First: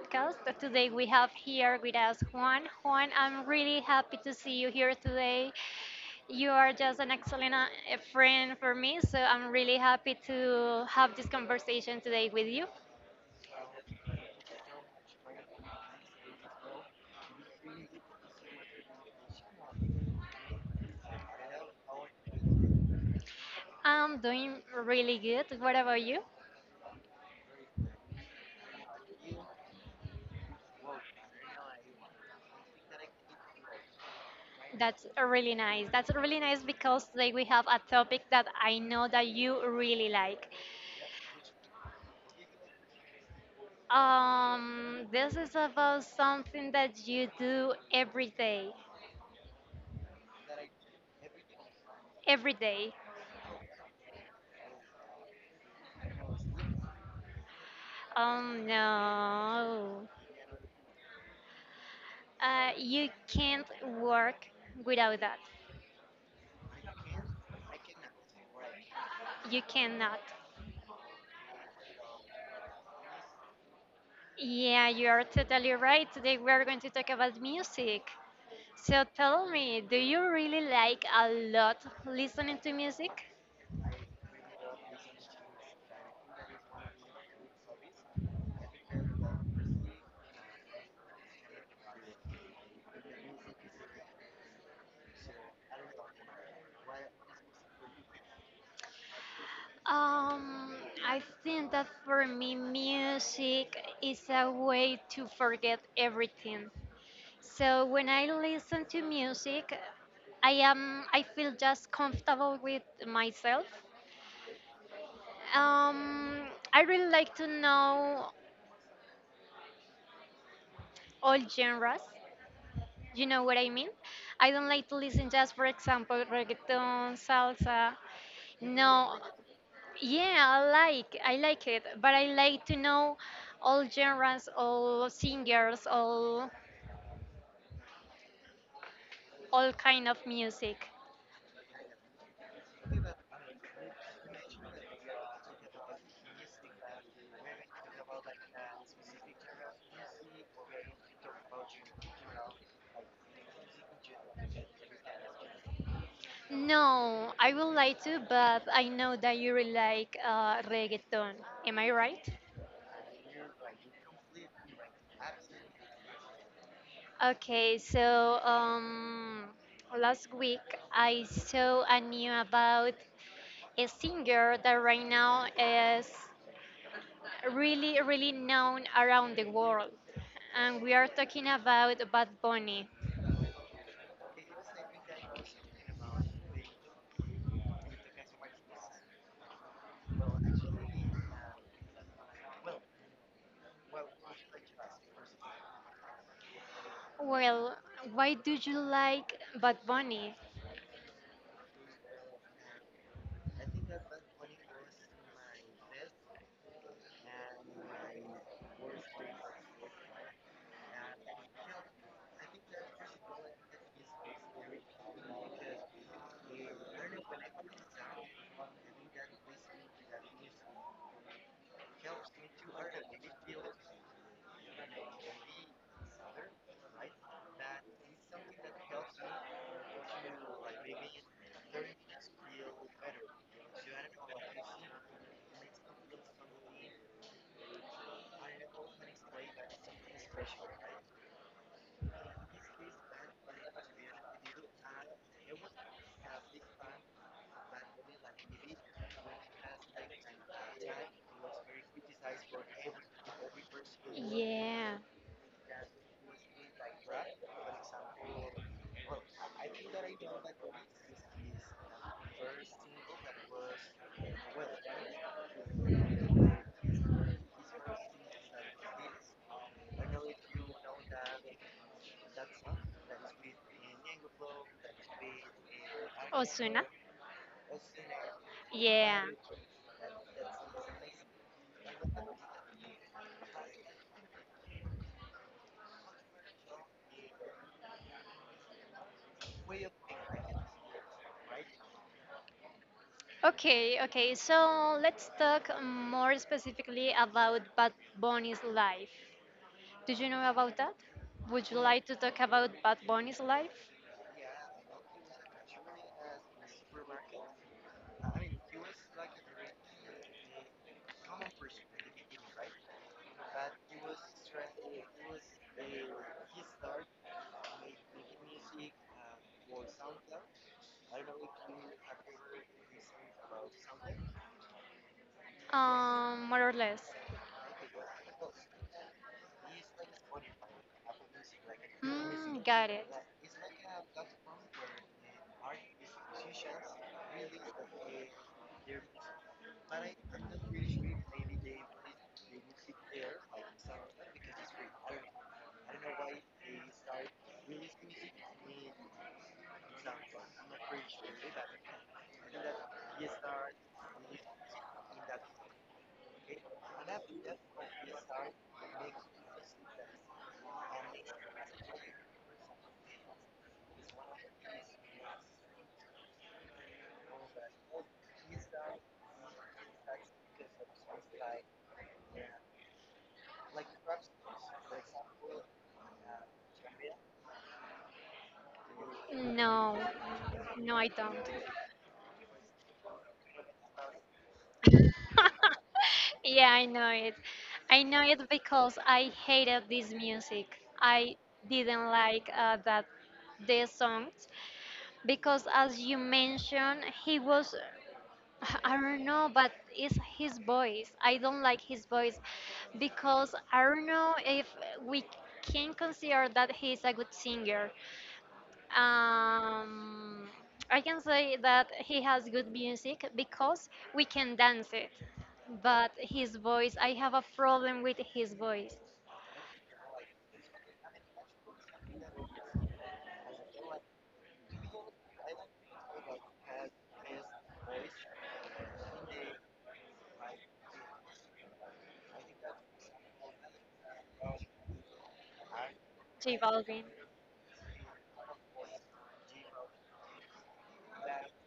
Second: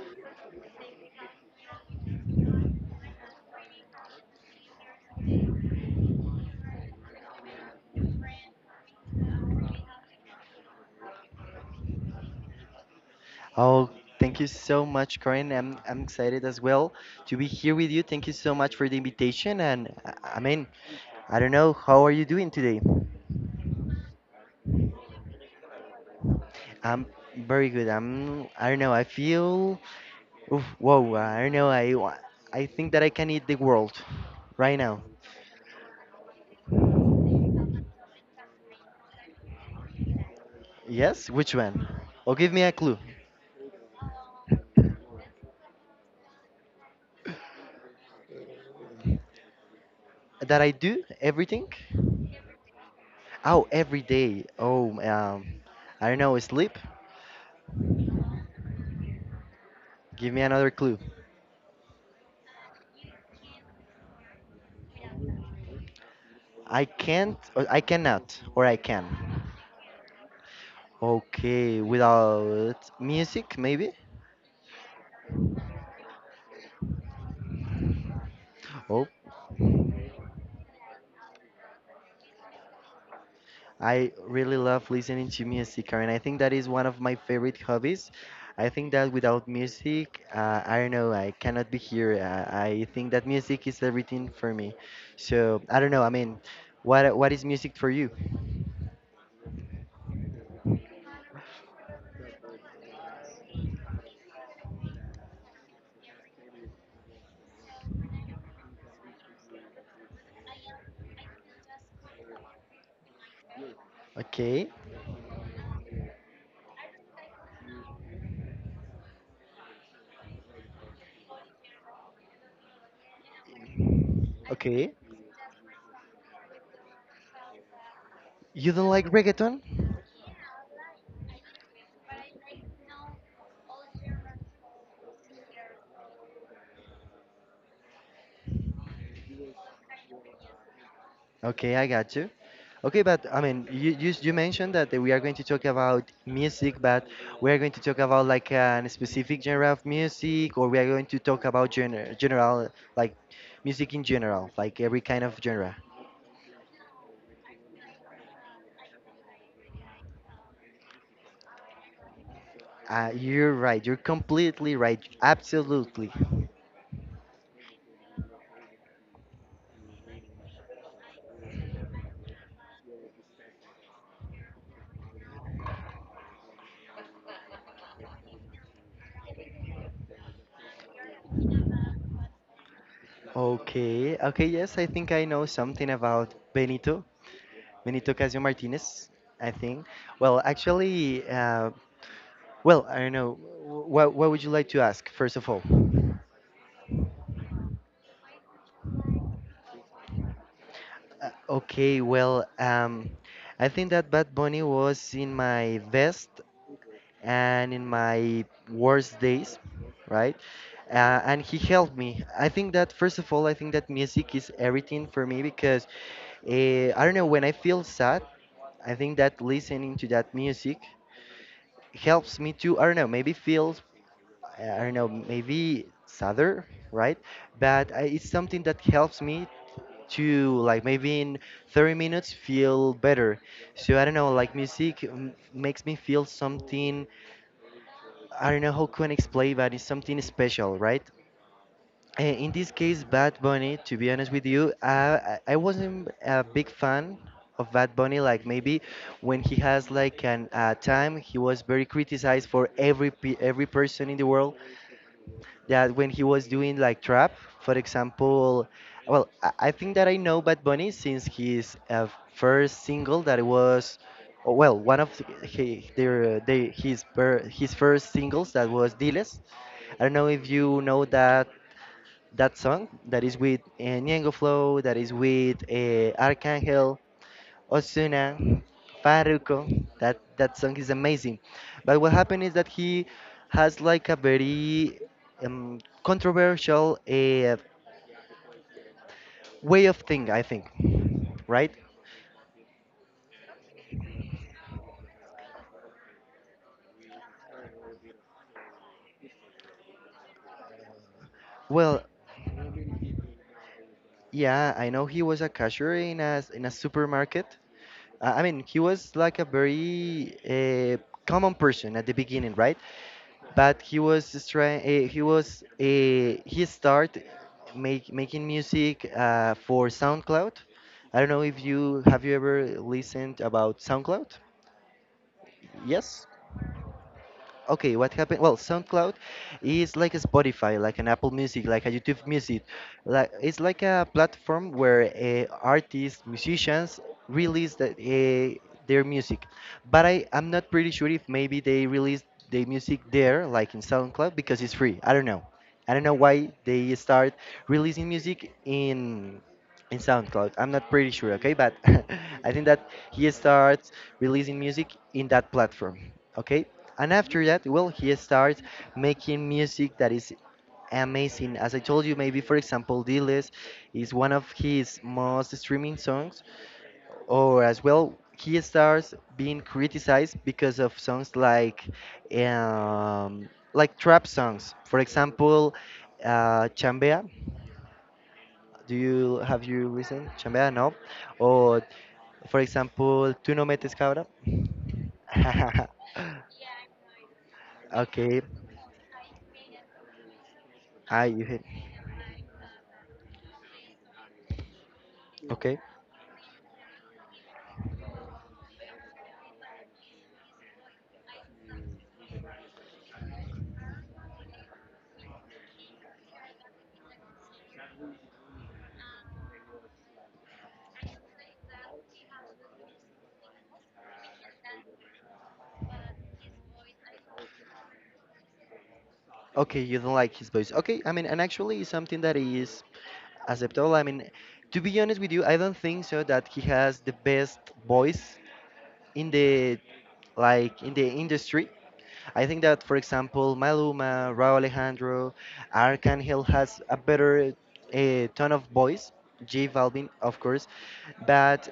podcast. Today we have here with us Juan. Juan, I'm really happy to see you here today. You are just an excellent friend for me, so I'm really happy to have this conversation today with you. Oh, thank you so much, Corin. I'm excited as well to be here with you. Thank you so much for the invitation. And I mean, I don't know, how are you doing today? I'm doing really good. What about you? I'm very good. I don't know. I feel oof, whoa. I don't know. I think that I can eat the world right now. That's really nice. That's really nice because today we have a topic that I know that you really like. Yes, which one? Oh, give me a clue. This is about something that you do every day. That I do everything. Every day. Oh, every day. Oh, I don't know. Sleep. Oh no. Give me another clue. You can't work without that. I can't. Or I cannot. Or I can. You cannot. Okay, without music, maybe? Yeah, you are totally right. Today we are going to talk about music. Oh, So tell me, do you really like a lot listening to music? I really love listening to music, Karen. I think that is one of my favorite hobbies. I think that without music, I don't know, I cannot be here. I think that music is everything for me. So, I don't know, I mean, what is music for you? Um, I think that for me, music is a way to forget everything. So when I listen to music, I feel just comfortable with myself. Okay, Um, I really like to know all genres. You know what I mean? I don't okay. like to listen just, for example, reggaeton, salsa. You don't like No, reggaeton? yeah, I like it, but I like to know all genres, all singers, all kind of music. Okay, I got you. Okay, but I mean, you mentioned that we are going to talk about music, but we are going to talk about like a specific genre of music, or we are going to talk about genre, general like music in general, like every kind of genre. No, I would like to, but I know that you really like reggaeton. Am I right? You're right. You're completely right. Absolutely. Okay, so last week I saw a new about a singer that right now is really, really known around the world. And we are talking about Bad Bunny. Okay. Okay. Yes, I think I know something about Benito Casio Martinez. I think. Well, actually, well, I don't know. What would you like to ask first of all? Well, why do you like Bad Bunny? Uh, okay, well, um, I think that Bad Bunny was in my best and in my worst days, right? And he helped me. I think that, first of all, I think that music is everything for me because I don't know, when I feel sad, I think that listening to that music helps me to, I don't know, maybe feel, I don't know, maybe sadder, right? But I, it's something that helps me to like maybe in 30 minutes feel better. So I don't know, like music makes me feel something. I don't know how can I explain, but it's something special, right? In this case, Bad Bunny, to be honest with you, I wasn't a big fan of Bad Bunny. Like maybe when he has like an time, he was very criticized for every person in the world Yeah. that when he was doing like trap, for example, well, I think that I know Bad Bunny since his first single that it was, oh, well, one of the- he, their, they, his per, his first singles that was Diles. I don't know if you know that that song that is with Ñengo Flow, that is with Osuna? Arcángel. Ozuna, Yeah. Farruko. That song is amazing. But what happened is that he has like a very controversial way of thinking, I think, right? Okay, okay. So let's talk more specifically about Bad Bunny's life. Did you know about that? Would you Well, like to talk about Bad Bunny's life? yeah, I know he was a cashier in a supermarket. I mean, he was like a very common person at the beginning, right? But he was just trying. He started making music for SoundCloud. I don't know if you ever listened about SoundCloud. Yes. More or less. Okay, what happened? Well, SoundCloud is like a Spotify, like an Apple Music, like a YouTube Music. Mm, got it. Like it's like a platform where artists, musicians release their music. But I'm not pretty sure if maybe they release their music there, like in SoundCloud, because it's free. I don't know. I don't know why they start releasing music in SoundCloud. I'm not pretty sure, okay? But I think that he starts releasing music in that platform, okay? And after that, well, he starts making music that is amazing. As I told you, maybe for example, Diles is one of his most streaming songs, or as well, he starts being criticized because of songs like trap songs. For example, Chambea. Do Music? You No, listened Chambea? No. no, I don't. Or for example, Tú no metes cabra. Yeah, I know it. I know okay. it because I hated this music. Ah, I you hit. didn't like that the songs because, Okay. as you mentioned, he was, I don't know, but it's his voice. I don't like his voice because I don't know if we can consider that he's a good singer. Um, I can say that he has good music because we can dance it. But his voice, I have a problem with his voice. Okay, you don't like his voice. Okay, I mean, and actually, it's something that is acceptable. I mean, to be honest with you, I don't think so that he has the best voice in the like in the industry. I think that, for example, Maluma, Rauw Alejandro, Arcángel J has a Balvin. better tone of voice, J Balvin, of course, but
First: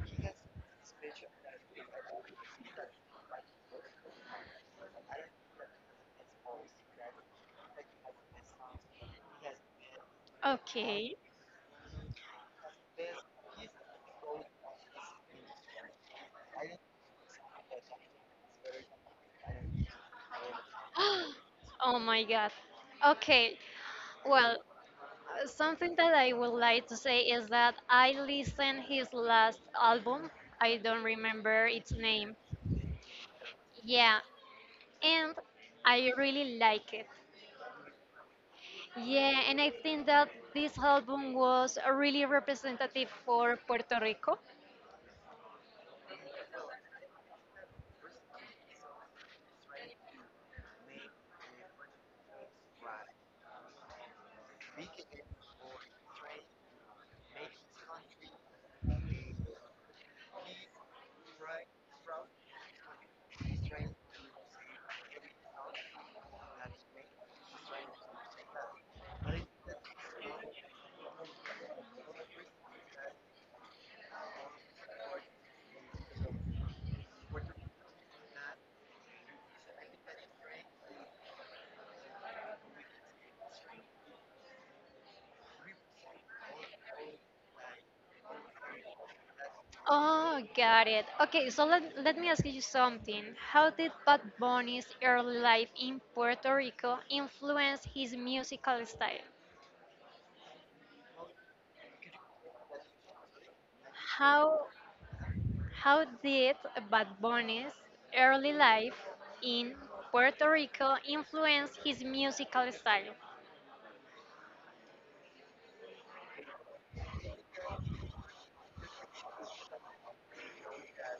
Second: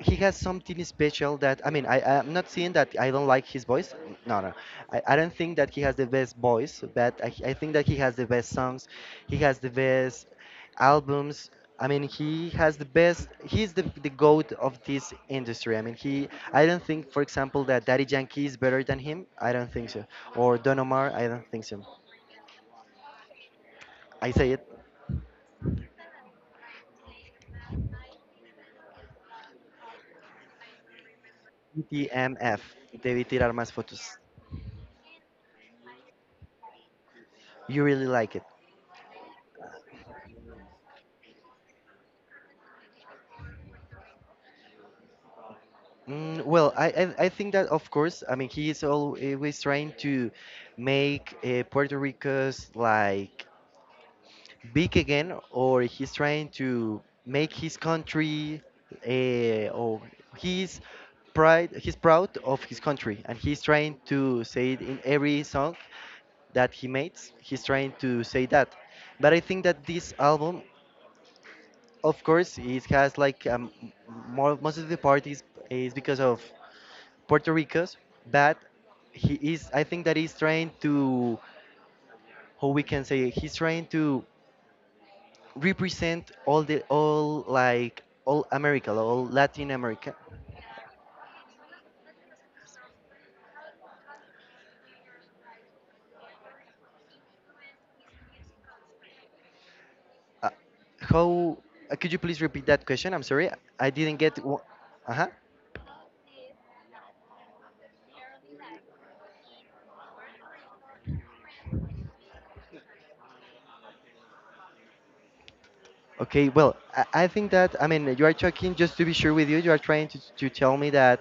he has something special that I mean I'm not saying that I don't like his voice. No, no, I don't think that he has the best voice, but I think that he has the best songs. He has the best Okay. albums. I mean, he has the best. He's the goat of this industry. I mean, he. I don't think, for example, that Daddy Yankee is better than him. I don't think so. Or Don Omar. I don't think so. Oh my God. Okay. I say Well, it. Something that I would like to say is that I listened his last album. I don't remember its name. DTMF. Debí tirar más fotos. Yeah, and I really like it. You really like it. Yeah, and I think that this album was really representative for Puerto Rico. Mm, well, I think that of course. I mean, he is always trying to make Puerto Rico's like big again, or he's trying to make his country or he's pride, he's proud of his country, and he's trying to say it in every song that he makes. He's trying to say that, but I think that this album, of course, it has like most of the part is because of puerto rico's, but he is, I think that he's trying to, how we can say, he's trying to represent all America, all Latin America. Oh, got it. Okay, so let me ask you something. How did Bad Bunny's early life in Puerto Rico influence his musical style? Uh, how could you please repeat that question? I'm sorry, I didn't get. Uh How huh. how did Bad Bunny's early life in Puerto Rico influence his musical style? Okay, well, I think that I mean you are talking just to be sure with you. You are trying to tell me that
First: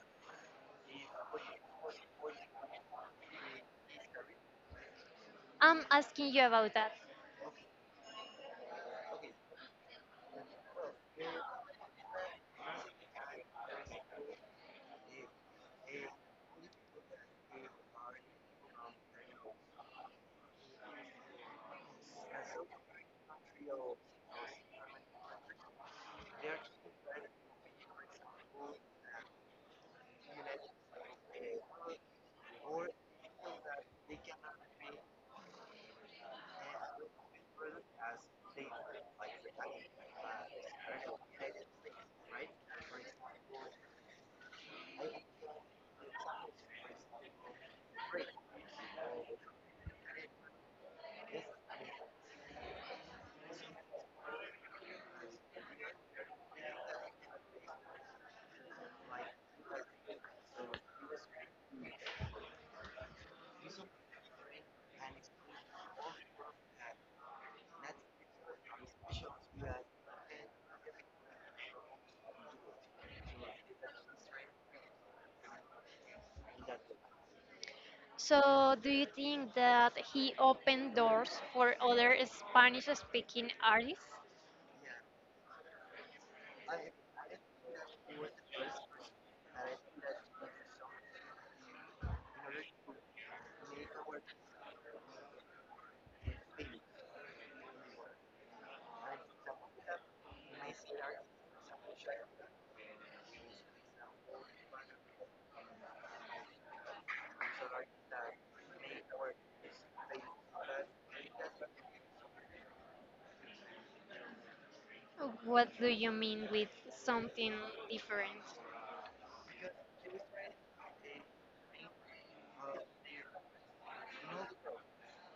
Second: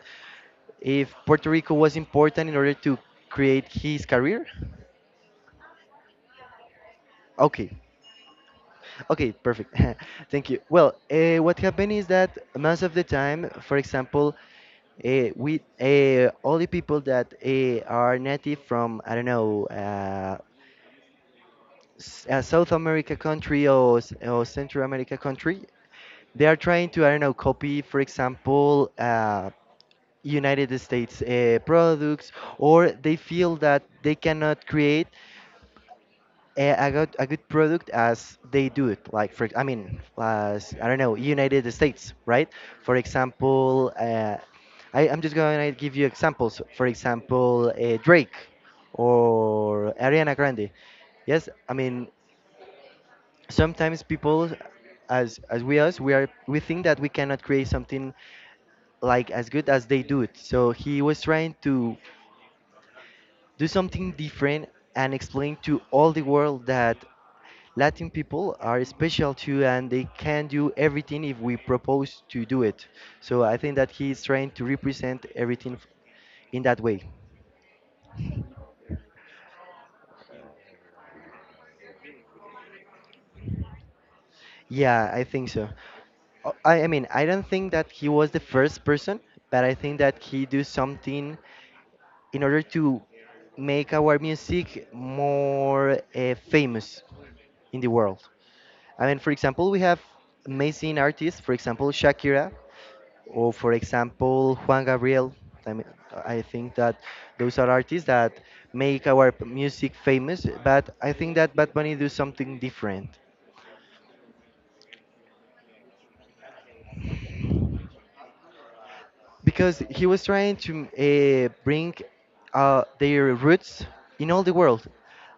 if Puerto Rico was important in order to create his career. I'm asking you about that. Okay, okay, perfect. Thank you. Well, what happened is that most of the time, for example, we all the people that are native from I don't know South America country, or or Central America country, they are trying to I don't know copy, for example, United States products, or they feel that they cannot create a good product as they do it. Like for I mean, as I don't know, United States, right? For example, I'm just going to give you examples. For example, Drake or Ariana Grande. Yes, I mean sometimes people, as we us, we think that we cannot create something like as good as they do it. So he was trying to do something different and explain to all the world that Latin people are special too, and they can do everything if we propose to do it. So I think that he is trying to represent in that way. So, do you think that he opened doors for other Spanish speaking artists? Yeah, I think so. I mean, I don't think that he was the first person, but I think that he do something in order to make our music more famous in the world. I mean, for example, we have amazing artists, for example, Shakira, or for example, Juan Gabriel. I mean, I think that those are artists that make music famous, but I think that Bad Bunny do something different. What do you mean with something different? Because he was trying to bring their roots in all the world.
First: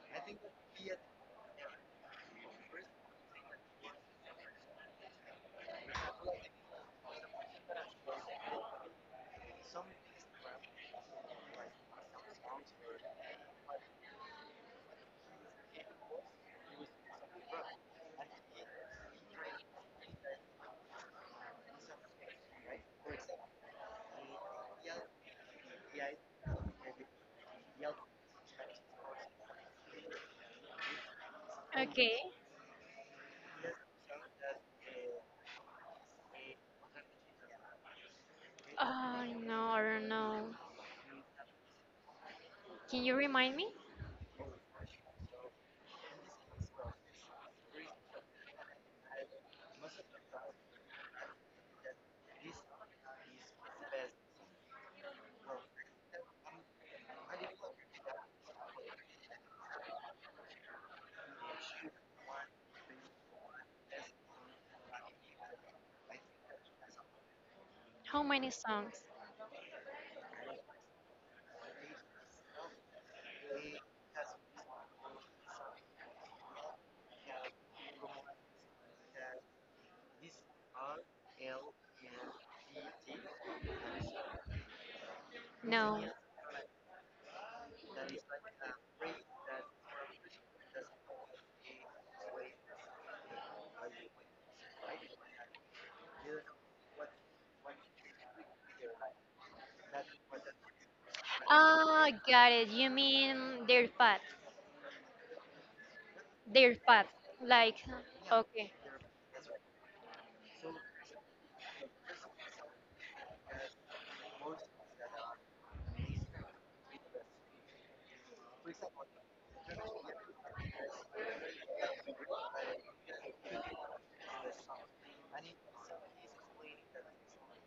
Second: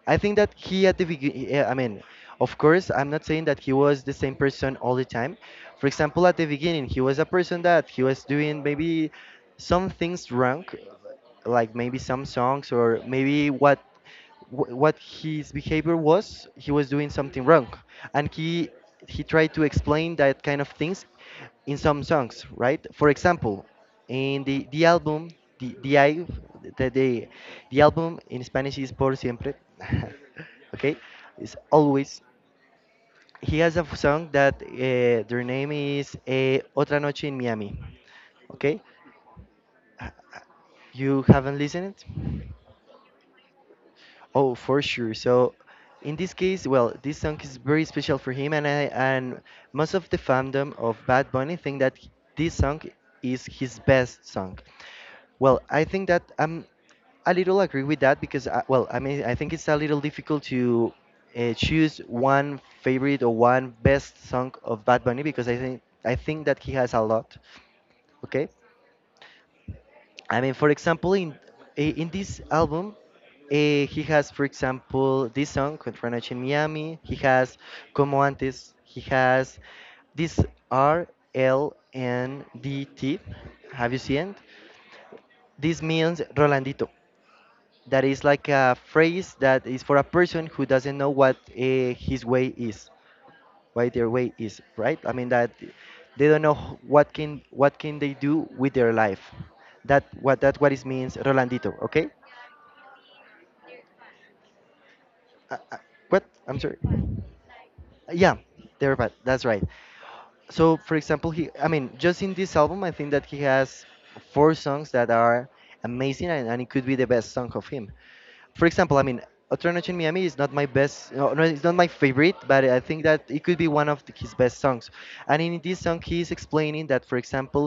I think that he at the beginning, I mean, of course, I'm not saying that he was the same person all the time. For example, at the beginning, he was a person that he was doing maybe some things wrong, like maybe some songs or maybe what his behavior was. He was doing something wrong, and he tried to explain that kind of things in some songs, right? For example, and the album, the, I the, the, the album in Spanish is Por Siempre. Okay? It's Okay. always. He has a song that their name is Otra Noche in Miami. Okay? Oh, no, I don't Uh, know. you haven't listened it? Can you remind me? Oh, for sure. So, in this case, well, this song is very special for him, and most of the fandom of Bad Bunny think that this song is his best song. Well, I think that I'm a little agree with that because, well, I mean, I think it's a little difficult to choose one favorite or one best song of Bad Bunny because I think that he has a lot. How Okay, many songs? I mean, for example, in in this album, he has, for example, this song "Contra Noche en Miami." He has "Como Antes." He has this RLNDT. Have you seen? It? This No. means Rolandito. That is like a phrase that is for a person who doesn't know what his way is, what their way is, right? I mean that they don't know what can they do with their life. That what it means, Rolandito. Ah, Okay, got it. You mean their path. uh, uh, what? I'm Their sorry. path. Like, Yeah, okay. they're bad. That's right. So for example, he, I mean, just in this album, I think that he has four songs that are amazing, and it could be the best song of him, for example, I mean, Otra Noche en Miami is not my best, no, no, it's not my favorite, but I think that it could be one of his best songs. And in this song he is explaining that, for example,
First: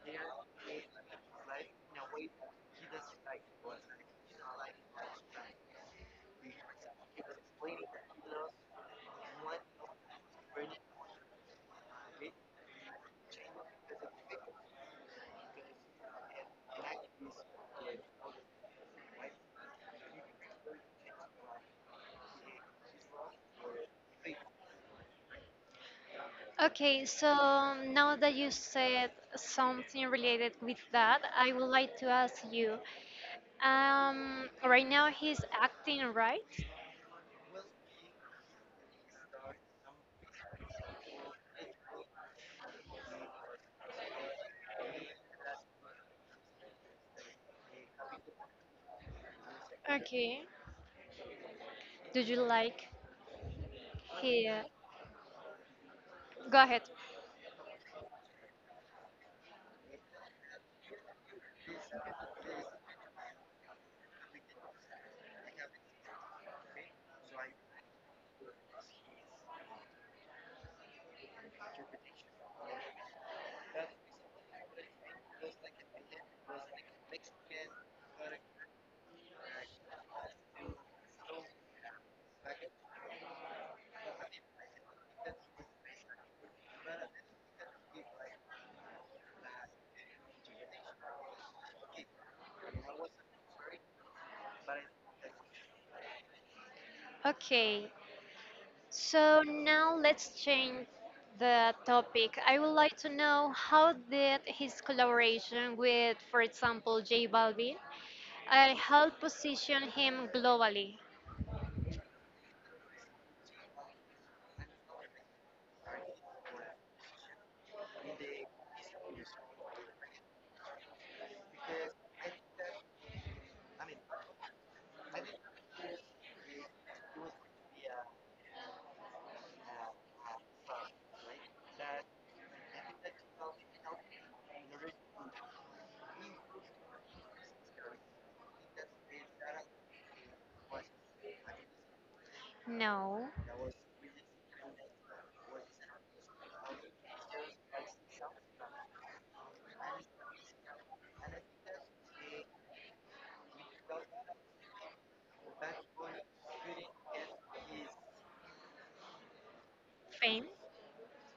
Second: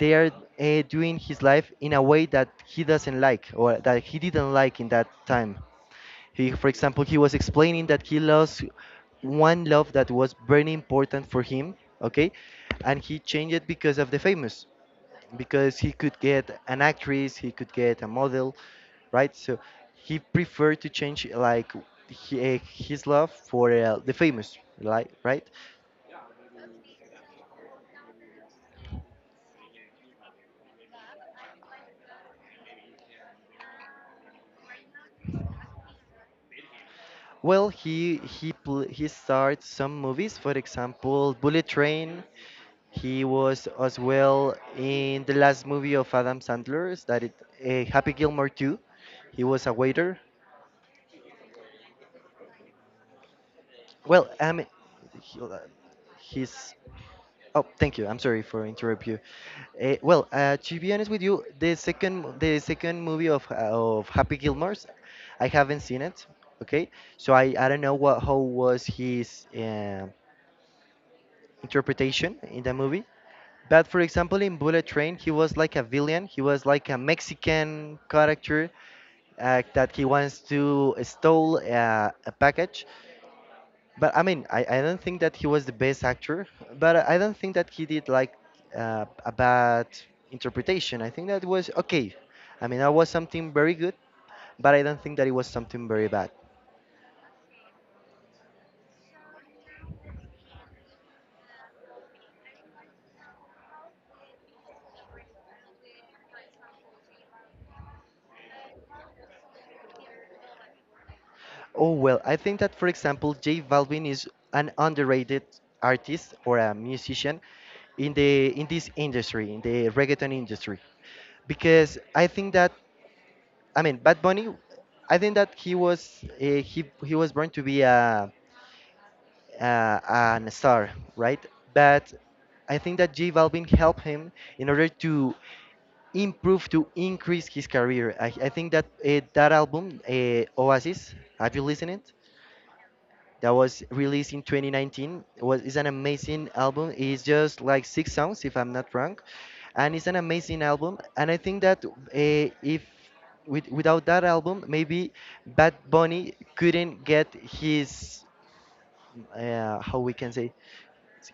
they are doing his life in a way that he doesn't like, or that he didn't like in that time. He, for example, he was explaining that he lost one love that was very important for him, okay, and he changed it because of the famous, because he could get an actress, he could get a model, right? So he preferred to change like his love for the famous, like, right? Okay, so now that you said something related with that, I would like to ask you. Right now he's acting, right? Well, he starts some movies, for example, Bullet Train. He was as well in the last movie of Adam Sandler's, that it, Happy Gilmore 2. He was a waiter. Okay. Do you like Well, I here? mean, he- uh, Go he's. ahead. Oh, thank you. I'm sorry for interrupt you. To be honest with you, the second movie of of Happy Gilmore's, I haven't seen it. Okay, so I don't know what how was his interpretation in the movie. But for example, in Bullet Train, he was like a villain. He was like a Mexican character that he wants to stole a package. But I mean, I don't think that he was the best actor. But I don't think that he did like a bad interpretation. I think that was okay. I mean, that was something very good, but I don't think that it was something very bad. Okay. So now let's change the topic. I would like to know how did his collaboration with, for example, J Balvin, help position him globally? Oh, well, I think that, for example, J Balvin is an underrated artist or a musician in this industry, in the reggaeton industry, because I think that, I mean, Bad Bunny, I think that he was born to be a an star, right? But I think that J Balvin helped him in order to improve to increase his career. I think that that album, Oasis, have you listened it? No. That was released in 2019. It was is an amazing album. It's just like six songs, if I'm not wrong, and it's an amazing album. And I think that if without that album, maybe Bad Bunny couldn't get his how we can Fame? say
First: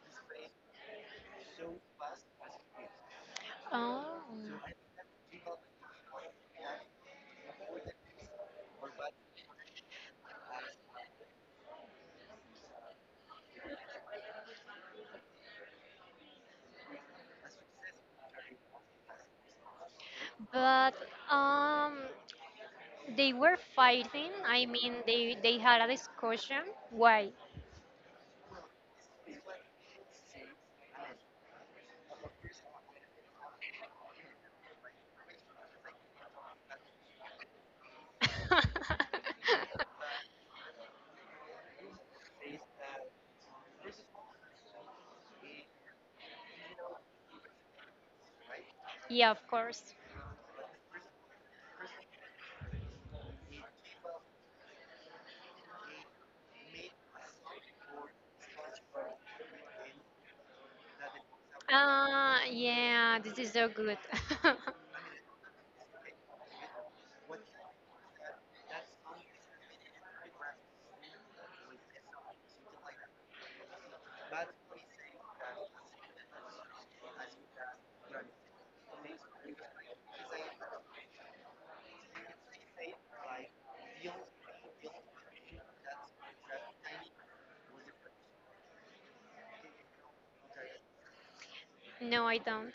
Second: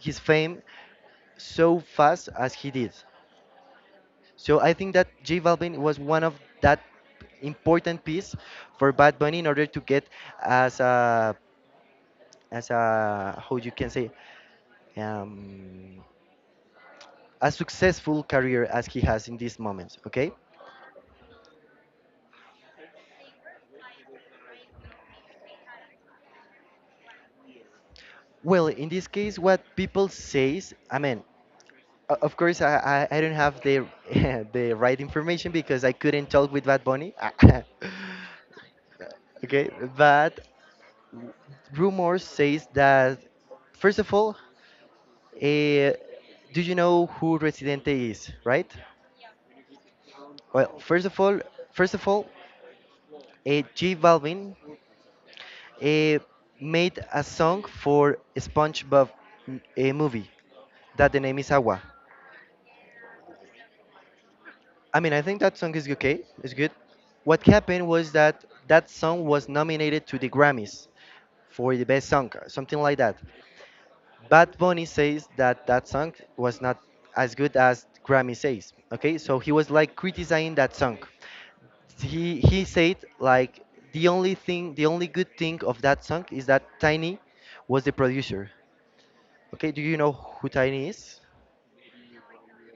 his fame so fast as he did. Oh. So I think that J Balvin was one of that important piece for Bad Bunny in order to get as a as a how you can say um, a successful career as he has in these moments, okay. But um, they were fighting. I mean, they had a discussion. Why? Well, in this case, what people says, I mean, of course I don't have the the right information because I couldn't talk with Bad Bunny okay, but rumors says that, first of all, uh, do you know who Residente is, right? yeah, of course. Well, first of all J Balvin uh, made a song for SpongeBob, a movie, that the name is Agua. Yeah, this is so good. I mean, I think that song is okay. It's good. What happened was that that song was nominated to the Grammys for the best song, something like that. Bad Bunny says that that song was not as good as Grammy says. Okay, so he was like criticizing that song. He said like, the only thing, the only good thing of that song is that Tiny was the producer. Okay, do you know who Tiny is? no, I don't.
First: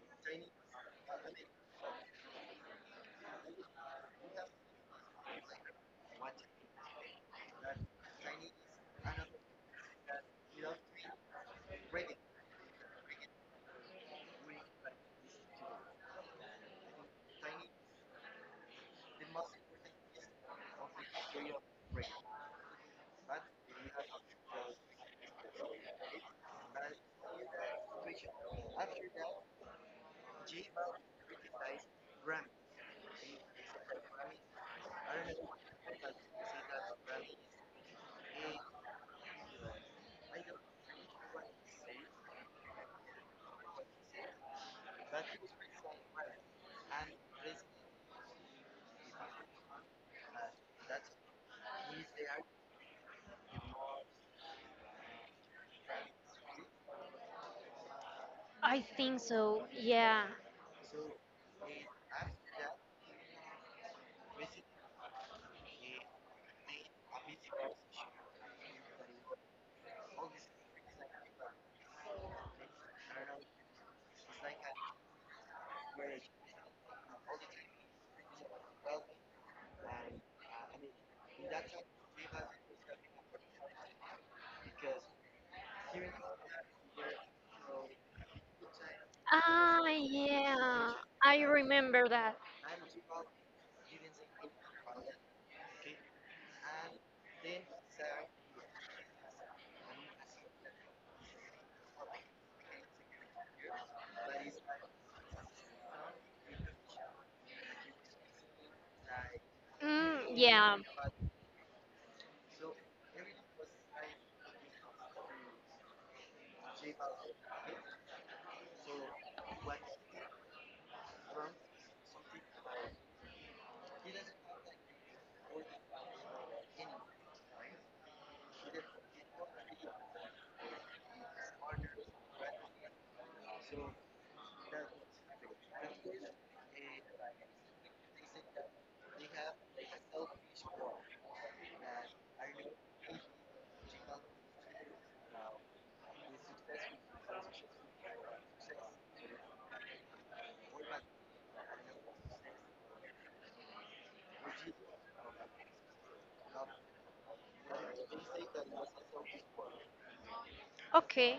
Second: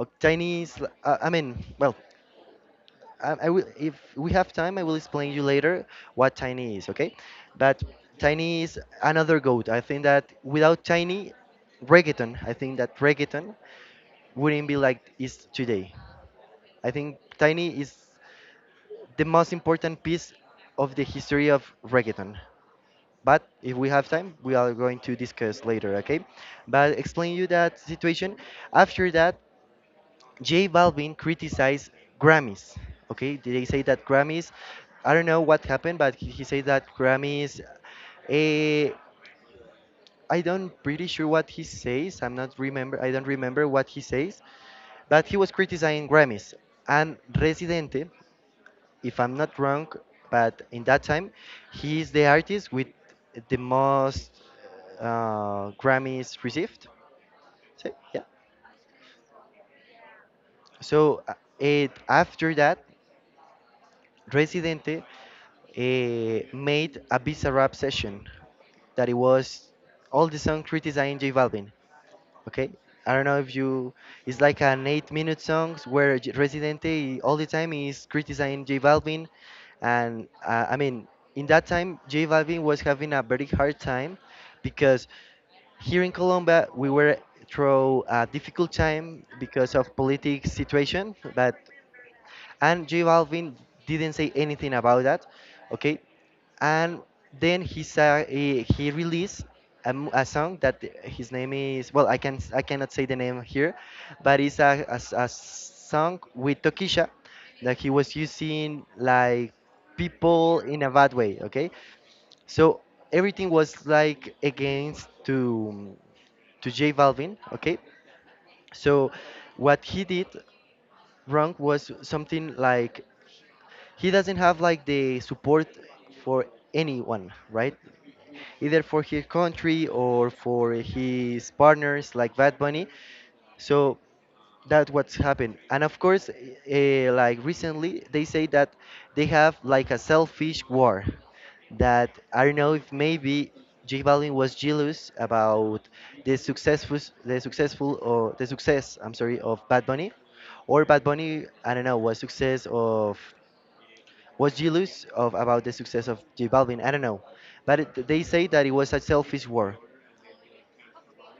Oh, Tiny is, I mean, well, I will, if we have time, I will explain you later what Tiny is, okay? But Tiny is another goat. I think that without Tiny, reggaeton, I think that reggaeton wouldn't be like it's today. I think Tiny is the most important piece of the history of reggaeton. But if we have time, we are going to discuss later, okay? But explain you that situation. After that, J Balvin criticized Grammys. Okay, they say that Grammys. I don't know what happened, but he said that Grammys. Eh, I don't pretty sure what he says. I'm not remember. I don't remember what he says, but he was criticizing Grammys and Residente. If I'm not wrong, but in that time, he is the artist with the most Grammys received. So, yeah. I think so. Yeah. So it after that, Residente made a Bizarrap session that it was all the song criticizing J Balvin. Okay, I don't know if you. It's like an 8-minute songs where J- Residente all the time is criticizing J Balvin, and I mean, in that time J Balvin was having a very hard time because here in Colombia we were through a difficult time because Ah, of political yeah. situation, I but remember that. and J Balvin didn't say anything about that, okay? And then he released a song that his name is, well, I can, I cannot say the name here, but it's a song with Tokisha that he was using like Mm, people yeah. in a bad way, okay? So everything was like against to J Balvin, okay? So what he did wrong was something like he doesn't have like the support for anyone, right? Either for his country or for his partners like Bad Bunny. So that's what's happened. And of course, like recently, they say that they have like a selfish war. That I don't know if maybe J Balvin was jealous about the successful, the successful or the success. I'm sorry, of Bad Bunny, or Bad Bunny. I don't know, was success of, was jealous of about the success of J Balvin. I don't know, but they say that it was a selfish war Okay.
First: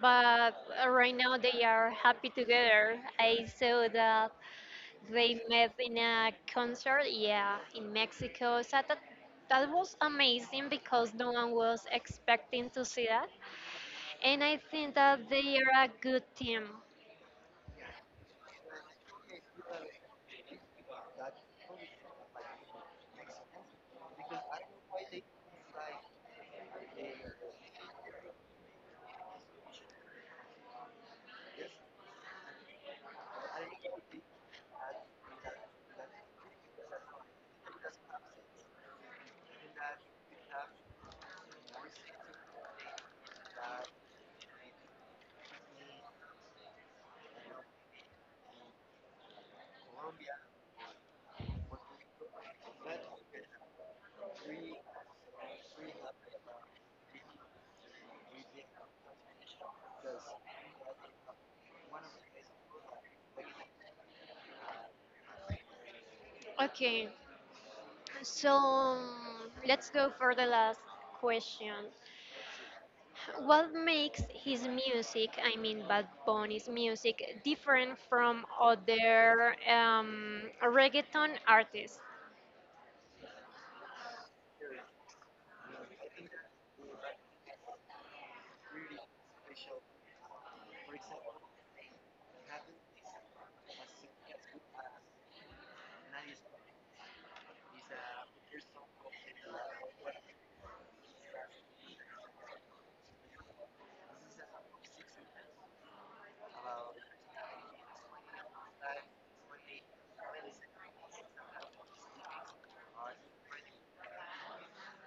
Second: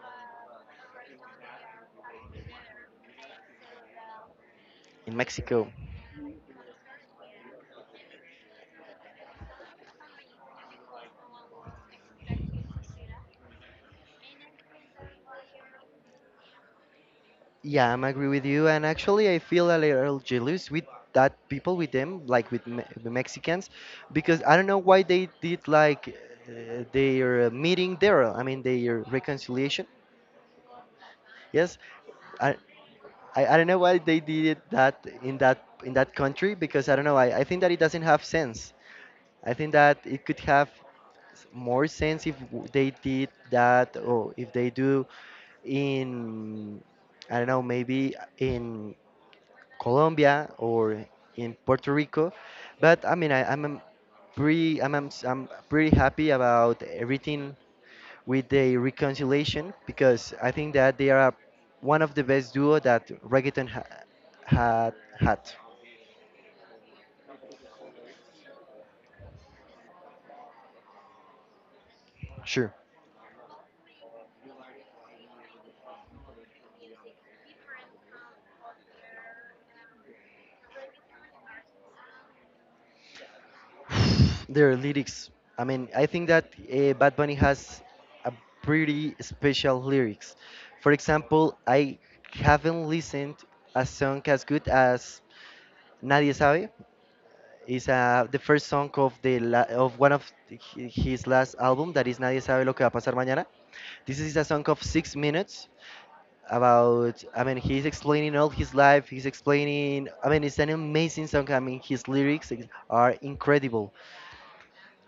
But right now they are happy together. I saw that. in They Mexico. met in a concert, yeah, in Mexico. So that that was amazing because no one was expecting to see that. And I think that they are a good team. Yeah, I'm agree with you, and actually I feel a little jealous with that people with them, like with the Mexicans, because I don't know why they did like their meeting there. I mean, their reconciliation. Yes, I, I don't know why they did it that in that country because I don't know, I think that it doesn't have sense. I think that it could have more sense if they did that, or if they do in, I don't know, maybe in Colombia or in Puerto Rico. But I mean, I'm pretty happy about everything with the reconciliation because I think that they are one of the best duo that reggaeton had had. Okay, so let's go for the last question. Sure. What makes his music, I mean Bad Bunny's music, different from other reggaeton artists? Their lyrics. I mean, I think that Bad Bunny has a pretty special lyrics. For example, I haven't listened a song as good as Nadie Sabe. Is the first song of the la of one of his last album, that is Nadie Sabe Lo Que Va a Pasar Mañana. This is a song of 6 minutes about, I mean, he's explaining all his life. He's explaining, I mean, it's an amazing song. I mean, his lyrics are incredible.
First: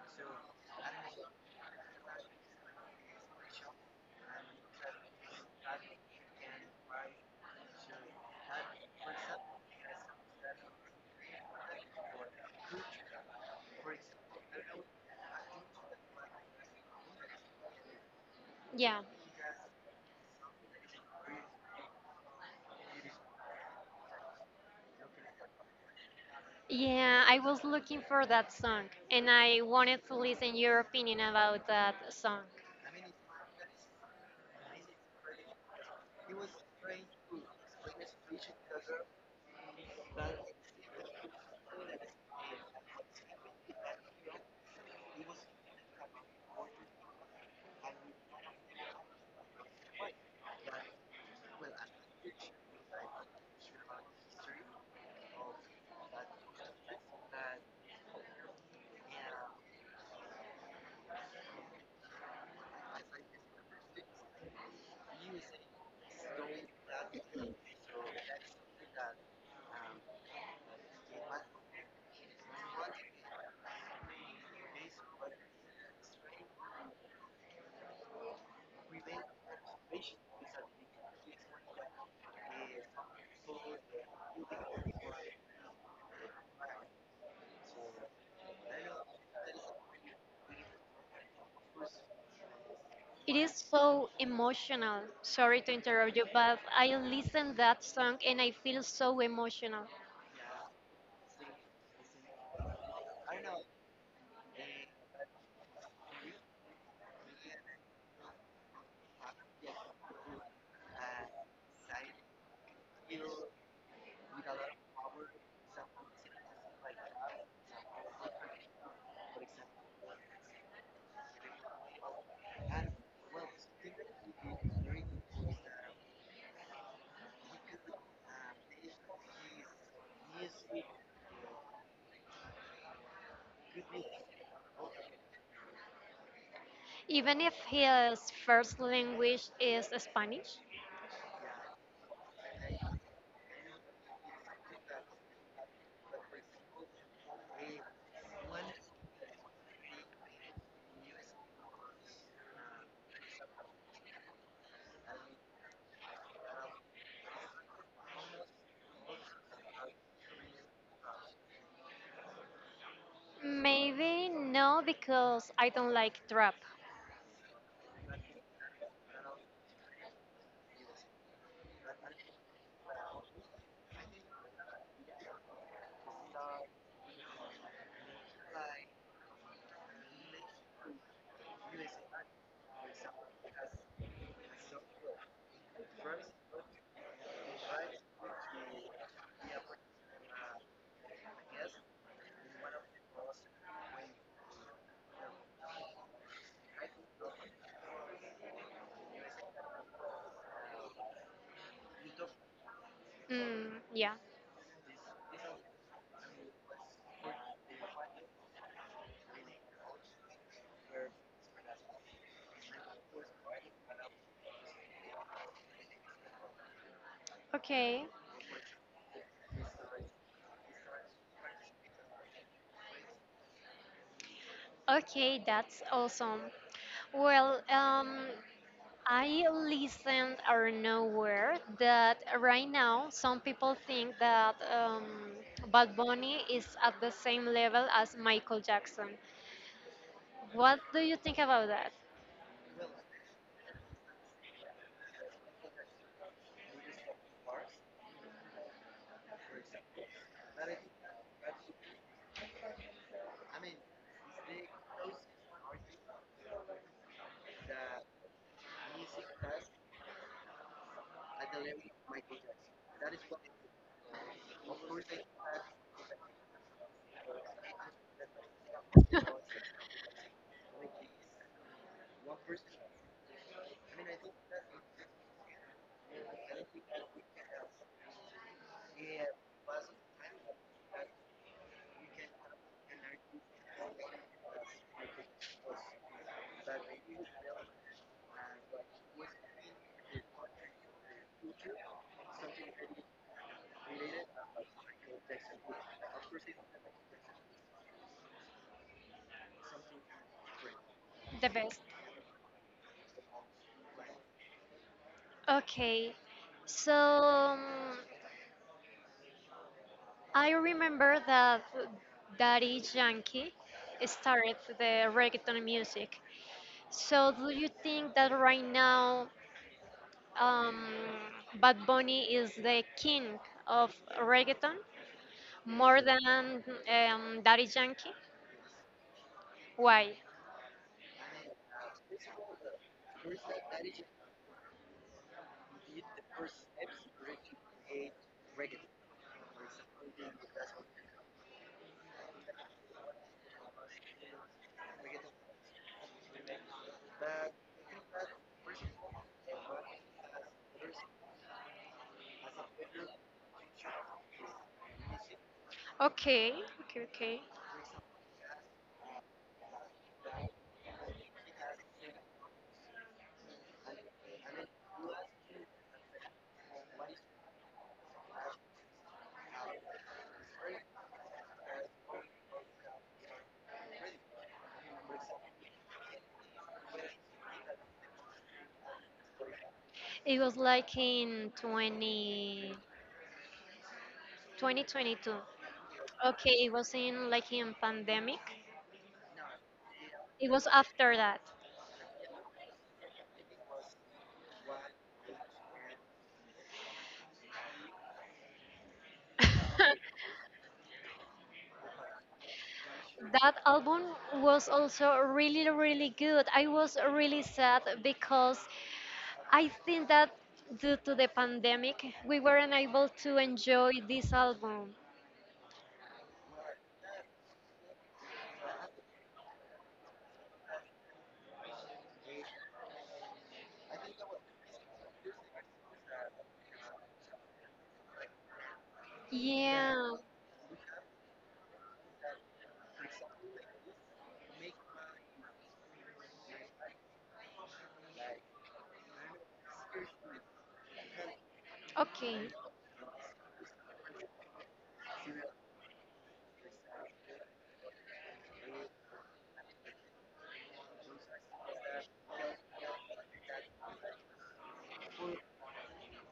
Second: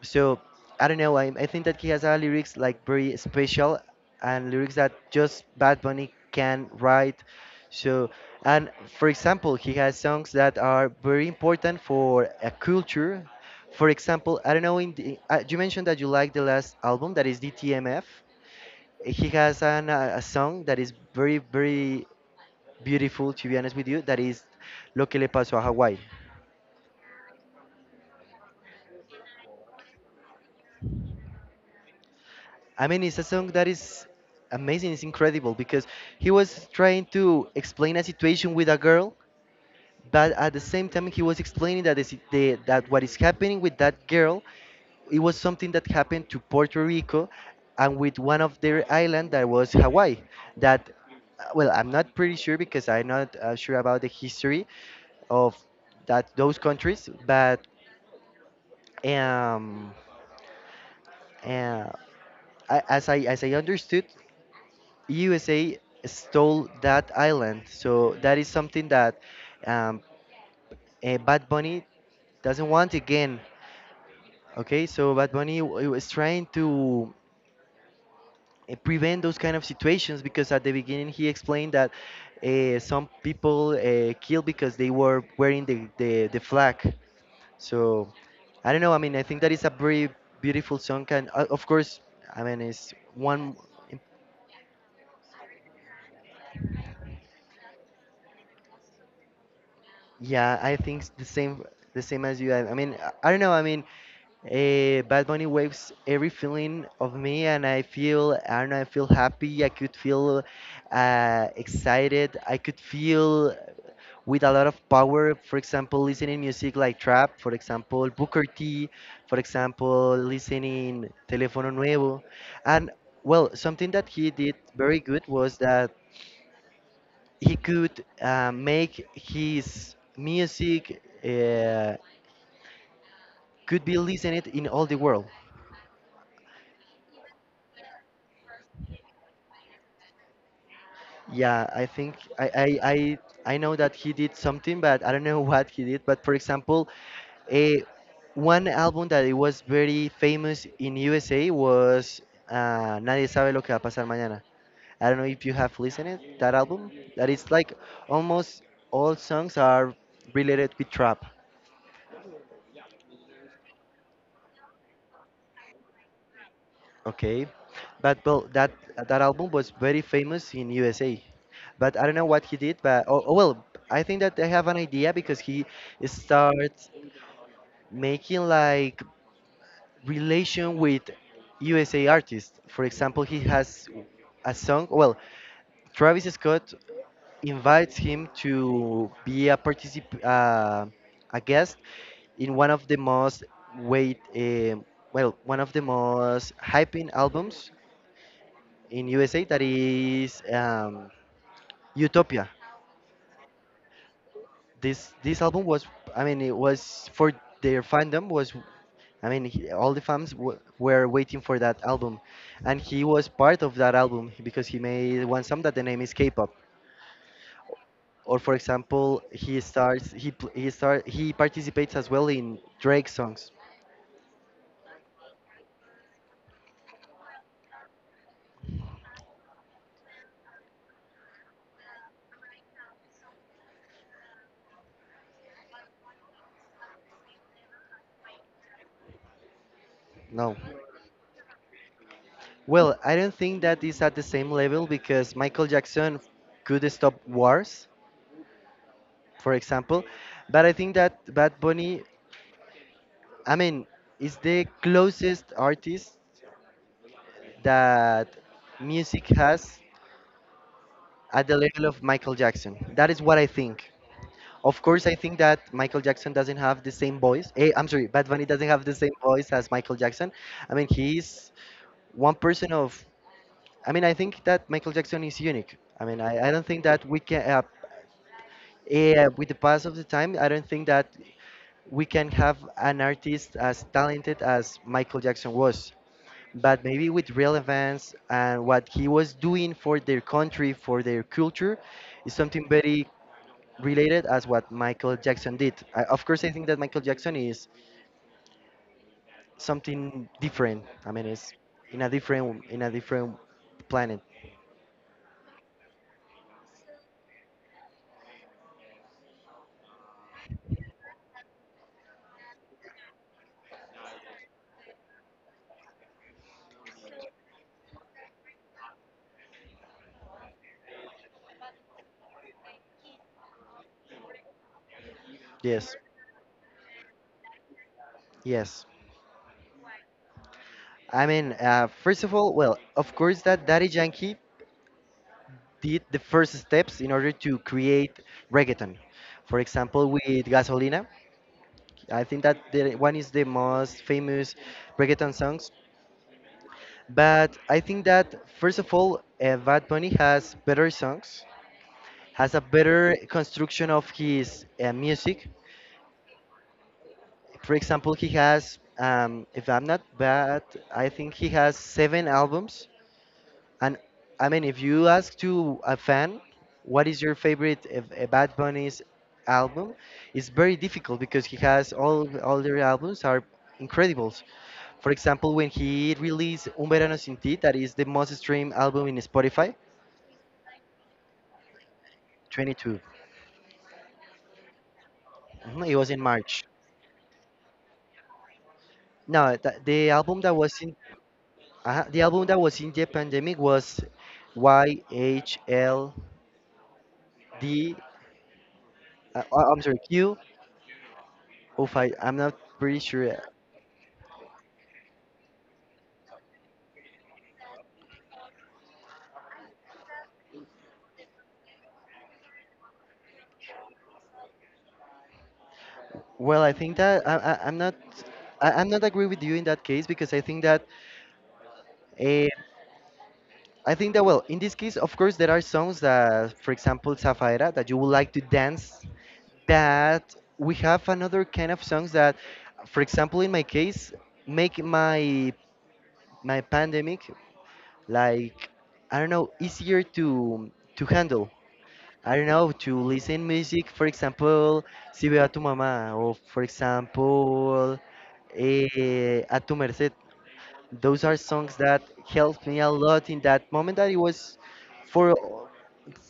So I don't know. I think that he has a lyrics like very special, and lyrics that just Bad Bunny can write. So, and for example, he has songs that are very important for a culture. For example, I don't know. You mentioned that you like the last album, that is DTMF. Yeah. He has a song that is very very beautiful. To be honest with you, that is Lo que le pasó a Hawaii. Yeah, I was looking for that song and I wanted to listen your opinion about that song. I mean, it's a song that is amazing. It's incredible because he was trying to explain a situation with a girl, but at the same time, he was explaining that is the, that what is happening with that girl, it was something that happened to Puerto Rico, and with one of their island that was Hawaii. That, well, I'm not pretty sure because I'm not sure about the history of that those countries, but um, uh, I, as I as I understood, USA stole that island. So that is something that um, Bad Bunny doesn't want again. Okay, so Bad Bunny was trying to prevent those kind of situations because at the beginning he explained that some people killed because they were wearing the flag. So I don't know. I mean, I think that is a very beautiful song, and of course, I mean, it's It is one. so emotional. Sorry to interrupt you, but I listen that song and I feel so emotional. Yeah, I think the same as you. I mean, I don't know. I mean, Bad Bunny waves every feeling of me, and I feel, I don't know, I feel happy. I could feel excited. I could feel with a lot of power. For example, listening music like trap, for example, Booker T, for example, listening Telefono Nuevo, and well, something that he did very good was that he could make his music could be listened in all the world. Even if his first language is Spanish, Yeah, I think I know that he did something, but I don't know what he did. But for example, a one album that it was very famous in USA was Nadie sabe lo que va a pasar mañana. I don't know if you have listened it, that album. That is like almost all songs are related with trap. maybe no because I don't like trap. Okay, but well, that album was very famous in USA. But I don't know what he did. But oh well, I think that I have an idea because he starts making like relation with USA artists. For example, he has a song. Well, Travis Scott invites him to be a guest in one of the most wait well one of the most hyping albums in USA that is Utopia. Mm, yeah. This album was, I mean, it was for their fandom, was, I mean, all the fans were waiting for that album, and he was part of that album because he made one song that the name is K-pop. Okay. Or for example, he starts he pl- he start he participates as well in Drake songs. Okay, that's awesome. Well, I listened or nowhere that right now some people think that Bad Bunny is at the same level as Michael Jackson. No, What do you think about that? well, I don't think that is at the same level because Michael Jackson could stop wars, for example, but I think that Bad Bunny, I mean, is the closest artist that music has at the level of Michael Jackson. That is what I think. Of course, I think that Michael Jackson doesn't have the same voice. Eh, I'm sorry, Bad Bunny doesn't have the same voice as Michael Jackson. I mean, he's one person of. I mean, I think that Michael Jackson is unique. I mean, I don't think that we can. With the pass of the time, I don't think that we can have an artist as talented as Michael Jackson was. But maybe with relevance and what he was doing for their country, for their culture, is something very related as what Michael Jackson did. I, of course, I think that Michael Jackson is something different. I mean, The it's best. in a different planet. Okay, so I remember that Daddy Yankee started the reggaeton music. So do you think that right now um, Bad Bunny is the king of reggaeton? Yes, More than Daddy Yankee? yes. Why? I mean, first of all, well, of course that Daddy Yankee did the first steps in order to create reggaeton. For example, with Gasolina, I think that one is the most famous reggaeton songs. But I think that first of all, Bad Bunny has better songs, has a better construction of his music. Okay, okay, okay. For example, he has, if I'm not bad, I think he has seven albums. And I mean, if you ask to a fan, what is your favorite Bad Bunny's album? It's very difficult because he has all their albums are incredible. For example, when he released Un Verano Sin Ti, that is the most streamed album in Spotify, It was like in 20, 22. 2022. Mhm, it was in Okay, March. it was in like in pandemic. No, the album It that was was in. after that. The album that was in the pandemic was YHLD. I'm that sorry, Q. Oh, I'm not pretty sure. album was also really, really good. I was really sad because I think that due to the pandemic, we weren't able to enjoy this album. Well, I think that I'm not. I'm not agree with you in that case because I think that. Uh, I think that well, in this case, of course, there are songs that, for example, Zafaera, that you would like to dance. Yeah, That we have another kind of songs that, for example, in my case, make my pandemic like, I don't know, easier to handle. okay. I don't know, to listen music, for example, Si veo a tu mamá, or for example, eh, A tu merced, those are songs that helped me a lot in that moment that it was for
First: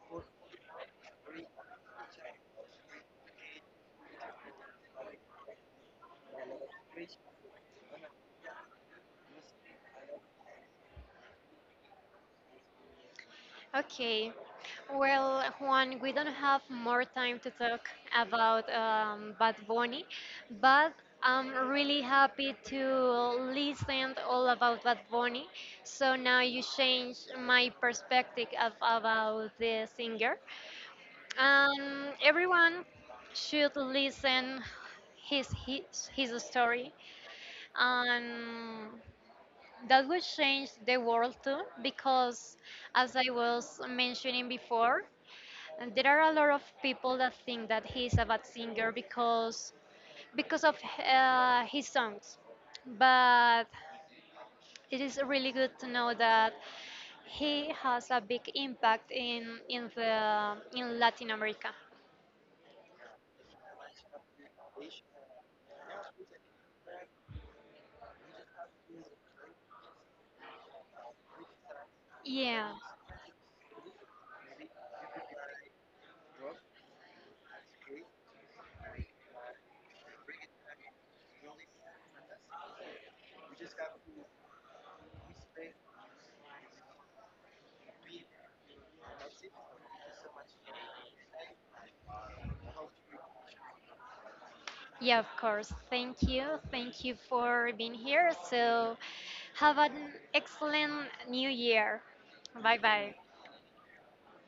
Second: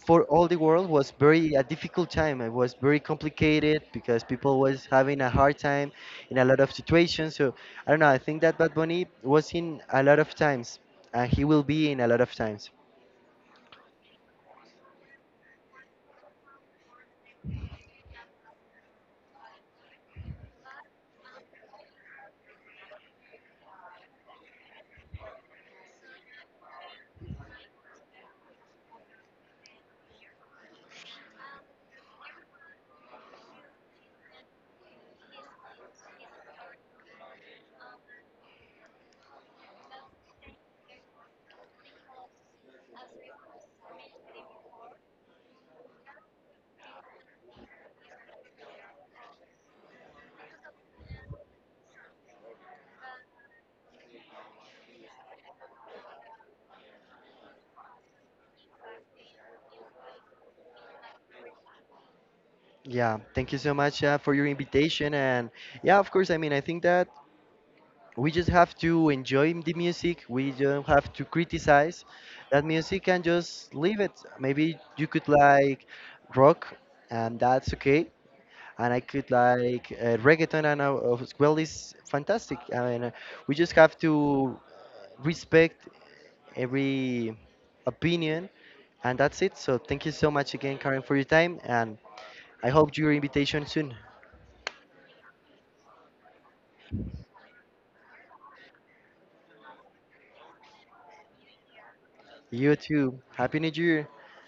for all the world was very a difficult time. It was very complicated because people was having a hard time in a lot of situations. So I don't know, I think that Bad Bunny was in a lot of times, and he will be in a lot of times. Okay. Well, Juan, we don't have more time to talk about Bad Bunny, but I'm really happy to listen all about Bad Bunny. So now you change my perspective of, about the singer. Everyone should listen his story, and that will change the world too. Because as I was mentioning before, and there are a lot of people that think that he's a bad singer because of his songs. But it is really good to know that he has a big impact in Latin America. Yeah, thank you so much for your invitation. And yeah, of course, I mean, I think that we just have to enjoy the music. We don't have to criticize that Yeah. music and just leave it. Maybe you could like rock, and that's okay, and I could like reggaeton, and as well is fantastic. I mean, we just have to respect every opinion, and that's it. So thank you so much again, Karen, for your time, and I hope your invitation soon. Yeah, of course. Thank you. Thank you for being here. So have an excellent new year. You Bye bye. too, happy new year.